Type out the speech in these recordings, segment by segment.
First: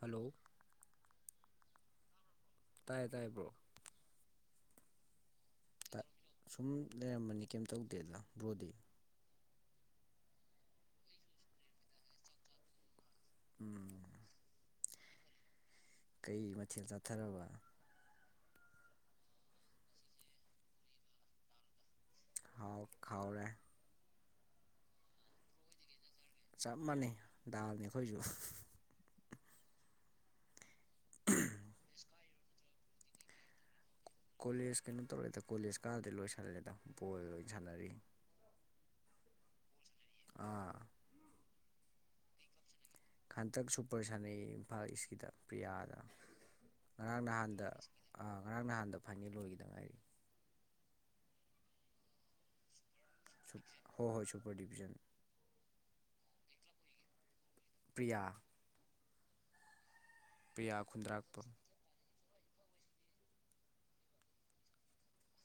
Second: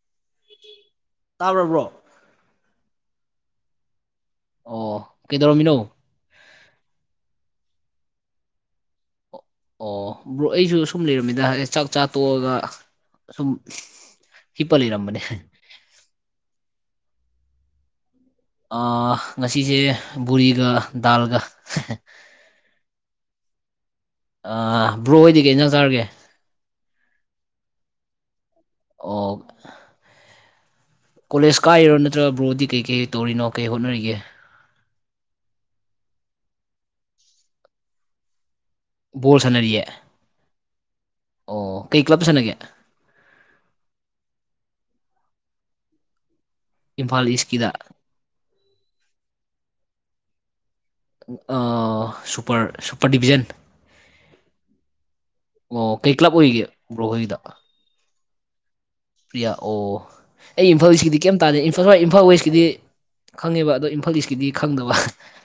Hello ꯇꯥꯕꯕ꯭ꯔꯣ ꯇꯥꯏꯌꯦ ꯇꯥꯏꯌꯦꯕ꯭ꯔꯣ ꯑꯣ ꯀꯩꯗꯧꯔꯝꯃꯤꯅꯣ ꯁꯨꯝ ꯂꯩꯔꯝꯕꯅꯤ ꯀꯩꯝ ꯇꯧꯗꯦꯗ ꯕ꯭ꯔꯣꯗꯤ ꯑꯣ ꯕ꯭ꯔꯣ ꯑꯩꯁꯨ ꯁꯨꯝ ꯂꯩꯔꯝꯃꯤꯗ ꯍꯥꯏ ꯆꯥꯛ ꯆꯥ ꯇꯣꯛꯑꯒ ꯁꯨꯝ ꯎꯝ ꯍꯤꯄꯂꯤ ꯏꯔꯝꯝꯕꯅꯦ ꯀꯩ ꯃꯊꯦꯜ ꯆꯥꯊꯔꯕ ꯉꯁꯤꯁꯦ ꯕꯣꯔꯤꯒ ꯗꯥꯜꯒ ꯍꯥꯎ ꯈꯥꯎꯔꯦ ꯕ꯭ꯔꯣ ꯍꯣꯏꯗꯤ ꯀ ꯆ ꯆꯔꯒꯦ ꯆꯞ ꯃꯥꯟꯅꯩ ꯗꯥꯜꯅꯤ ꯑꯩꯈꯣꯏꯁꯨ ꯑꯣ ꯀꯣꯂꯦꯖ ꯀꯥꯏꯔꯣ ꯅꯠꯇ꯭ꯔ ꯕ꯭ꯔꯣꯗꯤ ꯀꯩꯀꯩ ꯇꯧꯔꯤꯅꯣ ꯀꯩ ꯍꯣꯠꯅꯔꯤꯒꯦ ꯀꯣꯂꯦꯖ ꯀꯩꯅꯣ ꯇꯧꯔꯦꯗ ꯀꯣꯂꯦꯖ ꯀꯥꯔꯗꯤ ꯂꯣꯏꯁꯜꯂꯦꯗ ꯕꯣꯜ ꯂꯣꯏ ꯁꯥꯟꯅꯔꯤ ꯣꯜ ꯁꯟꯅꯔꯤꯌꯦ ꯑꯥ ꯑꯣ ꯀꯩ ꯀ꯭ꯂꯕ ꯁꯥꯟꯅꯒꯦ ꯍꯟꯇꯛ ꯁꯨꯄꯔ ꯁꯥꯟꯅꯩ ꯏꯝꯐꯥꯜ ꯏꯁꯀꯤꯗ ꯄ꯭ꯔꯤꯌꯥꯗ ꯉꯔꯥꯡ ꯏꯝꯐꯥꯜ ꯅꯍꯥꯟꯗ ꯏꯁꯀꯤꯗ ꯑ ꯉꯔꯥꯡ ꯅꯍꯥꯟꯗ ꯐꯥꯏꯅꯦꯜ ꯑꯣꯏꯈꯤꯗ ꯉꯥꯏꯔꯤ ꯁꯨꯄꯔ ꯗꯤꯕꯤꯖꯟ ꯁ ꯍꯣꯏ ꯍꯣꯏ ꯁꯨꯄꯔ ꯗꯤꯕꯤꯖꯟ ꯑꯣ ꯀꯩ ꯀ꯭ꯂꯕ ꯑꯣꯏꯒꯦ ꯕ꯭ꯔꯣꯍꯣꯏꯗ ꯄ꯭ꯔꯤꯌꯥ ꯄ꯭ꯔꯤꯌꯥ ꯑꯣ ꯑꯩ ꯄ꯭ꯔꯤꯌꯥ ꯏꯝꯐꯥꯜꯀꯤꯗꯤ ꯀꯩꯝ ꯈꯨꯟꯗ꯭ꯔꯥꯛꯄꯝ ꯇꯥꯟꯗꯩ ꯇꯁꯏ ꯏꯝꯐꯥꯜ ꯋꯦꯁꯀꯤꯗꯤ ꯈꯪꯉꯦꯕ ꯑꯗꯣ ꯏꯝꯐꯥꯜ ꯏꯁꯀꯤꯗꯤ ꯈꯪꯗꯕ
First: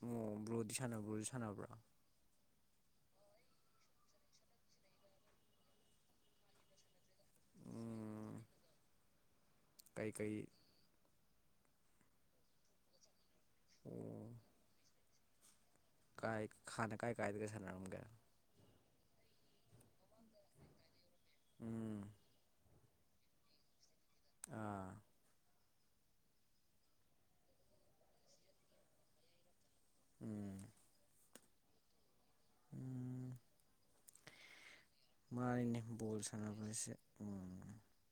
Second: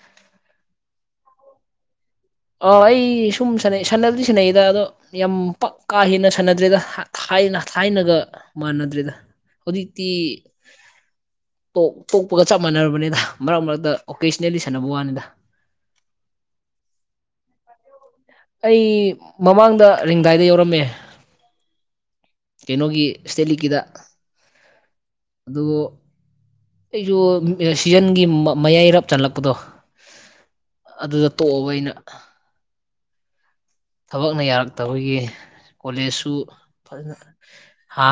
ꯑꯣ ꯕ꯭ꯔꯣꯗꯤ ꯁꯥꯟꯅꯕ꯭ꯔꯣ ꯁꯥꯟꯅꯕ꯭ꯔꯥ ꯑ ꯑꯩ ꯁꯨꯝ ꯁꯥꯟꯅꯩ ꯁꯥꯟꯅꯕꯗꯤ ꯁꯥꯟꯅꯩꯗ ꯑꯗꯣ ꯌꯥꯝ ꯄꯛ ꯀꯥ ꯍꯦꯟꯅ ꯁꯥꯟꯅꯗ꯭ꯔꯦꯗ ꯊꯥꯏꯅ ꯊꯥꯏꯅꯒ ꯎꯝ ꯃꯥꯟꯅꯗ꯭ꯔꯦꯗ ꯍꯧꯖꯤꯛꯇꯤ ꯀꯩꯀꯩ ꯇꯣꯛꯄꯒ ꯆꯞ ꯃꯥꯟꯅꯔꯕꯅꯤꯗ ꯃꯔꯛ ꯃꯔꯛꯇ ꯑꯣ ꯑꯣꯣꯀꯦꯁꯅꯦꯜꯂꯤ ꯁꯥꯟꯅꯕ ꯋꯥꯅꯤꯗ ꯀꯥꯏ ꯍꯥꯟꯅ ꯀꯥꯏ ꯀꯥꯏꯗꯒ ꯁꯥꯟꯅꯔꯝꯒꯦ ꯑꯩ ꯃꯃꯥꯡꯗ ꯔꯦꯡꯗꯥꯏꯗ ꯌꯧꯔꯝꯃꯦ ꯎꯝ ꯀꯩꯅꯣꯒꯤ ꯁ꯭ꯇꯦꯠ ꯂꯤꯛꯀꯤꯗ ꯑꯥ ꯑꯗꯨ ꯑꯩꯁꯨ ꯁꯤꯖꯟꯒꯤ ꯃꯌꯥꯏꯔꯥꯞ ꯆꯜꯂꯛꯄꯗꯣ ꯎꯝ ꯑꯗꯨꯗ ꯇꯣꯛꯑꯕ ꯑꯩꯅ ꯎꯝ ꯊꯕꯛꯅ ꯌꯥꯔꯛꯇꯕꯒꯤ ꯃꯥꯅꯤꯅꯦ ꯕꯣꯜ ꯀꯣꯂꯦꯖꯁꯨ ꯁꯥꯟꯅꯕꯁꯦ ꯐꯖꯅ ꯎꯝ ꯍꯥ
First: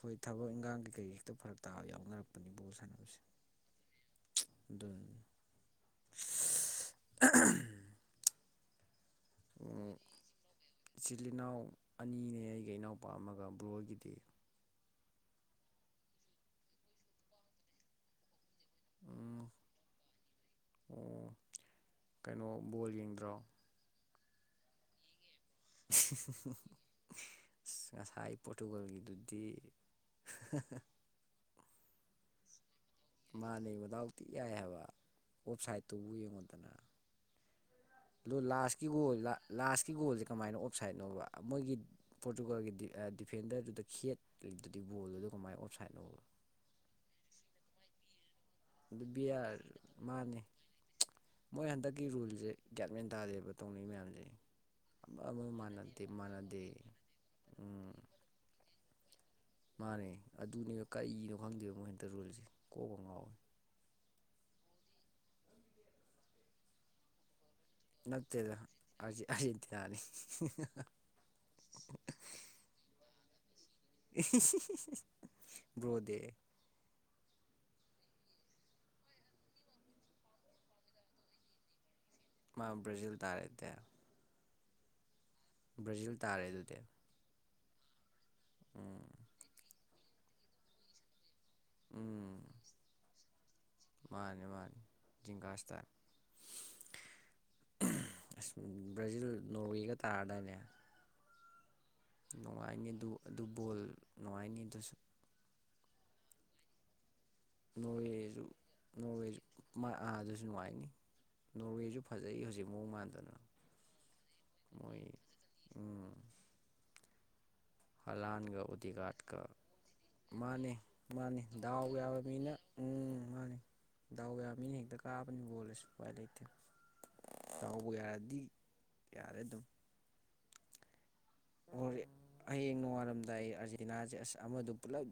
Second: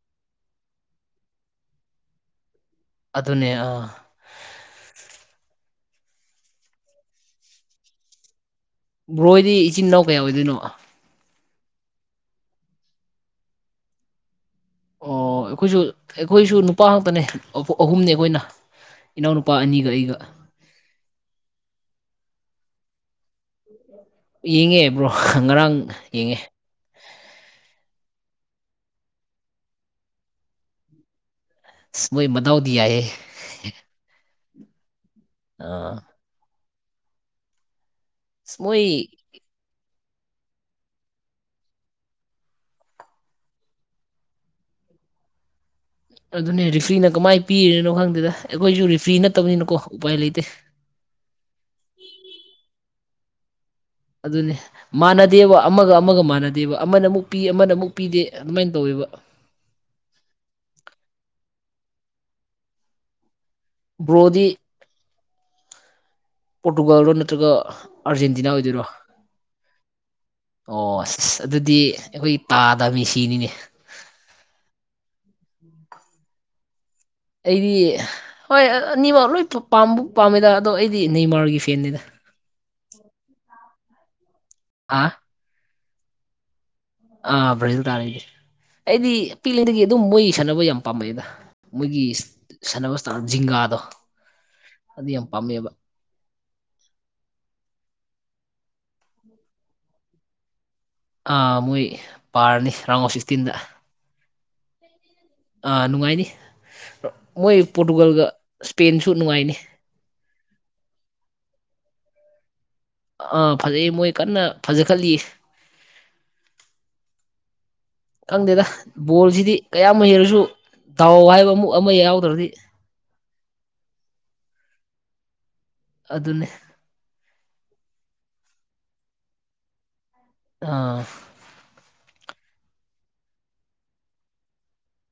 ꯍꯣꯏ ꯊꯕꯛ ꯏꯪꯈꯥꯡ ꯀꯩ ꯀꯩ ꯍꯦꯛꯇ ꯐꯔꯛ ꯇꯥꯕ ꯌꯥꯎꯅꯔꯛꯄꯅꯤꯕꯨꯣ ꯁꯥꯟꯅ ꯑꯗꯨꯅꯦ ꯑꯗꯨꯅꯤ ꯕ꯭ꯔꯣ ꯍꯣꯏꯗꯤ ꯏꯆꯤꯟ ꯎꯝ ꯏꯅꯥꯎ ꯀꯌꯥ ꯑꯣꯏꯗꯣꯏꯅꯣ ꯏꯆꯤꯜ ꯏꯅꯥꯎ ꯑꯅꯤꯅꯦ ꯑꯩꯒꯥ ꯏꯅꯥꯎꯄꯥ ꯑꯃꯒ ꯕ꯭ꯔꯣ ꯍꯣꯏꯒꯤꯗꯤ ꯑꯣ ꯑꯩꯈꯣꯏꯁꯨ ꯑꯩꯈꯣꯏꯁꯨ ꯅꯨꯄꯥ ꯉꯥꯛꯇꯅꯦ ꯑꯍꯨꯝꯅꯤ ꯑꯩꯈꯣꯏꯅ ꯎꯝ ꯏꯅꯥꯎꯅꯨꯄꯥ ꯑꯅꯤꯒ ꯑꯩꯒ ꯑꯣ ꯀꯩꯅꯣ ꯕꯣꯜ ꯌꯦꯡꯗ꯭ꯔꯣ ꯌꯦꯡꯉꯦ ꯕ꯭ꯔꯣ ꯉꯔꯥꯡ ꯌꯦꯡꯉꯦ ꯉꯁꯥꯏ ꯄꯣꯔꯇꯨꯒꯜꯒꯤꯗꯨꯗꯤ ꯃꯣꯏ ꯃꯗꯥꯎꯗꯤ ꯌꯥꯏꯌꯦ ꯃꯥꯅꯦ ꯃꯗꯥꯎ ꯊꯤ ꯌꯥꯏ ꯍꯥꯏꯕ ꯑꯥ ꯋꯦꯞꯁꯥꯏꯠꯇꯨꯕꯨ ꯌꯦꯡꯉꯣꯗꯅ ꯑꯗꯣ ꯑꯁ ꯃꯣꯏ ꯂꯥꯁꯀꯤ ꯒꯣꯜ ꯂꯥꯁꯀꯤ ꯒꯣꯜꯁꯦ ꯀꯃꯥꯏꯅ ꯑꯣꯞꯁꯥꯏꯠ ꯅꯣꯕ ꯃꯣꯏꯒꯤ ꯄꯣꯔꯇꯨꯒꯜꯒꯤ ꯗꯤꯐꯦꯟꯗꯔꯗꯨꯗ ꯈꯦꯠꯂꯤꯗꯨꯗꯤ ꯕꯣꯜꯗꯨꯗ ꯀꯃꯥꯏꯅ ꯑꯣꯐꯁꯥꯏꯠꯅꯣ ꯑꯗꯨꯅꯦ ꯔꯤꯐ꯭ꯔꯤꯅ ꯀꯃꯥꯏꯅ ꯄꯤꯔꯤꯅꯣ ꯈꯪꯗꯦꯗ ꯑꯩꯈꯣꯏꯁꯨ ꯑꯗꯨ ꯔꯤꯐ꯭ꯔꯤ ꯕꯤ ꯑꯥꯔ ꯅꯠꯇꯕꯅꯤꯅꯀꯣ ꯎꯄꯥꯏ ꯃꯥꯅꯦ ꯂꯩꯇꯦ ꯃꯣꯏ ꯍꯟꯗꯛꯀꯤ ꯔꯨꯜꯁꯦ ꯒꯌꯥꯟꯃꯦꯟ ꯇꯥꯗꯦꯕ ꯇꯧꯅꯩ ꯃꯌꯥꯝꯁꯦ ꯑꯗꯨꯅꯦ ꯑꯃ ꯑꯃ ꯃꯥꯟꯅꯗꯦꯕ ꯑꯃꯒ ꯃꯥꯟꯅꯗꯦ ꯑꯃꯒ ꯃꯥꯟꯅꯗꯦ ꯃꯥꯟꯅꯗꯦꯕ ꯑꯃꯅ ꯑꯃꯨꯛ ꯄꯤ ꯑꯃꯅ ꯎꯝ ꯑꯃꯨꯛ ꯄꯤꯗꯦ ꯑꯗꯨꯃꯥꯏꯅ ꯇꯧꯋꯦꯕ ꯃꯥꯅꯦ ꯑꯗꯨꯅꯦꯕ ꯀꯔꯤꯅꯣ ꯈꯪꯗꯦꯕ ꯃꯣꯏ ꯍꯟꯇꯛ ꯔꯨꯜꯁꯦ ꯀꯣꯛꯀꯥ ꯉꯥꯎꯋꯦ ꯕ꯭ꯔꯣꯗꯤ ꯄꯣꯔꯇꯨꯒꯜꯗꯣ ꯅꯠꯇ꯭ꯔꯒ ꯑꯥꯔꯖꯦꯟꯇꯤꯅꯥ ꯅꯠꯇꯦꯗ ꯑꯣꯏꯗꯣꯏꯔꯣ ꯑꯥꯔꯖꯦꯟꯇꯤꯅꯥꯅꯤ ꯑꯣ ꯑꯁ ꯑꯗꯨꯗꯤ ꯑꯩꯈꯣꯏ ꯇꯥꯗ ꯃꯤꯁꯤꯅꯤꯅꯦ ꯕ꯭ꯔꯣꯗꯤ ꯑꯩꯗꯤ ꯍꯣꯏ ꯑꯅꯤꯃꯛ ꯂꯣꯏ ꯄꯥꯝꯕꯨ ꯄꯥꯝꯃꯦꯗ ꯑꯗꯣ ꯑꯩꯗꯤ ꯅꯦꯃꯥꯔꯒꯤ ꯐꯦꯟꯅꯤꯗ ꯃꯥ ꯕ꯭ꯔꯥꯖꯤꯜ ꯇꯥꯔꯦꯗꯦ ꯑꯥ ꯕ꯭ꯔꯥꯖꯤꯜ ꯇꯥꯔꯦ ꯑꯗꯨꯗꯤ ꯑꯥ ꯕ꯭ꯔꯥꯖꯤꯜ ꯇꯥꯔꯦ ꯎꯝ ꯑꯩꯗꯤ ꯄꯤꯛꯂꯤꯉꯩꯗꯒꯤ ꯑꯗꯨꯝ ꯃꯣꯏꯒꯤ ꯁꯥꯟꯅꯕ ꯌꯥꯝ ꯄꯥꯝꯃꯛꯑꯦꯗ ꯃꯣꯏꯒꯤ ꯎꯝ ꯁꯥꯟꯅꯕ ꯆꯥꯟ ꯖꯤꯡꯒꯥꯗꯣ ꯃꯥꯅꯤ ꯃꯥꯅꯤ ꯑꯗꯨ ꯌꯥꯝ ꯄꯥꯝꯃꯛꯑꯦꯕ ꯖꯤꯡꯒꯥꯁꯇꯥꯏꯜ ꯑꯁ ꯕ꯭ꯔꯥꯖꯤꯜ ꯅꯣꯔꯋꯦꯒ ꯇꯥꯔꯥꯗꯥꯏꯅꯦ ꯑꯥ ꯃꯣꯏ ꯄꯥꯔꯅꯤ ꯅꯨꯡꯉꯥꯏꯅꯤ ꯔꯥꯎꯟ ꯑꯗꯨ ꯑꯣꯐ ꯑꯗꯨ ꯁꯤꯛꯁꯇꯤꯟꯗ ꯕꯣꯜ ꯅꯨꯡꯉꯥꯏꯅꯤ ꯑꯗꯨꯁꯨ ꯑꯥ ꯅꯨꯡꯉꯥꯏꯅꯤ ꯃꯣꯏ ꯄꯣꯔꯇꯨꯒꯜꯒ ꯁ꯭ꯄꯦꯟꯁꯨ ꯅꯨꯡꯉꯥꯏꯅꯤ ꯃꯥꯏ ꯑꯥ ꯑꯗꯨꯁꯨ ꯅꯨꯡꯉꯥꯏꯅꯤ ꯅꯣꯔꯋꯦꯁꯨ ꯐꯖꯩ ꯍꯧꯖꯤꯛ ꯃꯑꯣꯡ ꯃꯥꯟ ꯑꯥ ꯐꯖꯩ ꯃꯣꯏ ꯀꯟꯅ ꯐꯖ ꯈꯠꯂꯤ ꯎꯝ ꯍꯂꯥꯟꯒ ꯈꯪꯗꯦꯗ ꯎꯗꯤꯒꯥꯥꯠꯀ ꯕꯣꯜꯁꯤꯗꯤ ꯀꯌꯥꯝ ꯍꯩꯔꯁꯨ ꯃꯥꯅꯤ ꯗꯥꯎ ꯃꯥꯅꯤ ꯍꯥꯏꯕ ꯑꯃꯨꯛ ꯗꯥꯎ ꯑꯃ ꯌꯥꯕ ꯌꯥꯎꯗ꯭ꯔꯗꯤ ꯃꯤꯅ ꯎꯝ ꯃꯥꯅꯤ ꯗꯥꯎ ꯌꯥ ꯃꯤꯅ ꯍꯦꯛꯇ ꯀꯥꯕꯅꯤ ꯕꯣꯜ ꯁꯨ ꯎꯄꯥꯏ ꯂꯩꯇꯦ ꯑꯗꯨꯅꯤ ꯗꯥꯎꯕꯨ ꯌꯥꯔꯗꯤ ꯌꯥꯔꯦ ꯑꯗꯨꯝ ꯑꯥ [unintelligible] ꯍꯌꯦꯡ ꯅꯣꯡꯉꯥꯜꯂꯝꯗꯥꯏ ꯑꯥꯔꯖꯦꯟꯇꯤꯅꯥꯁꯦ ꯑꯁ ꯑꯃꯗꯣ ꯄꯨꯂꯞ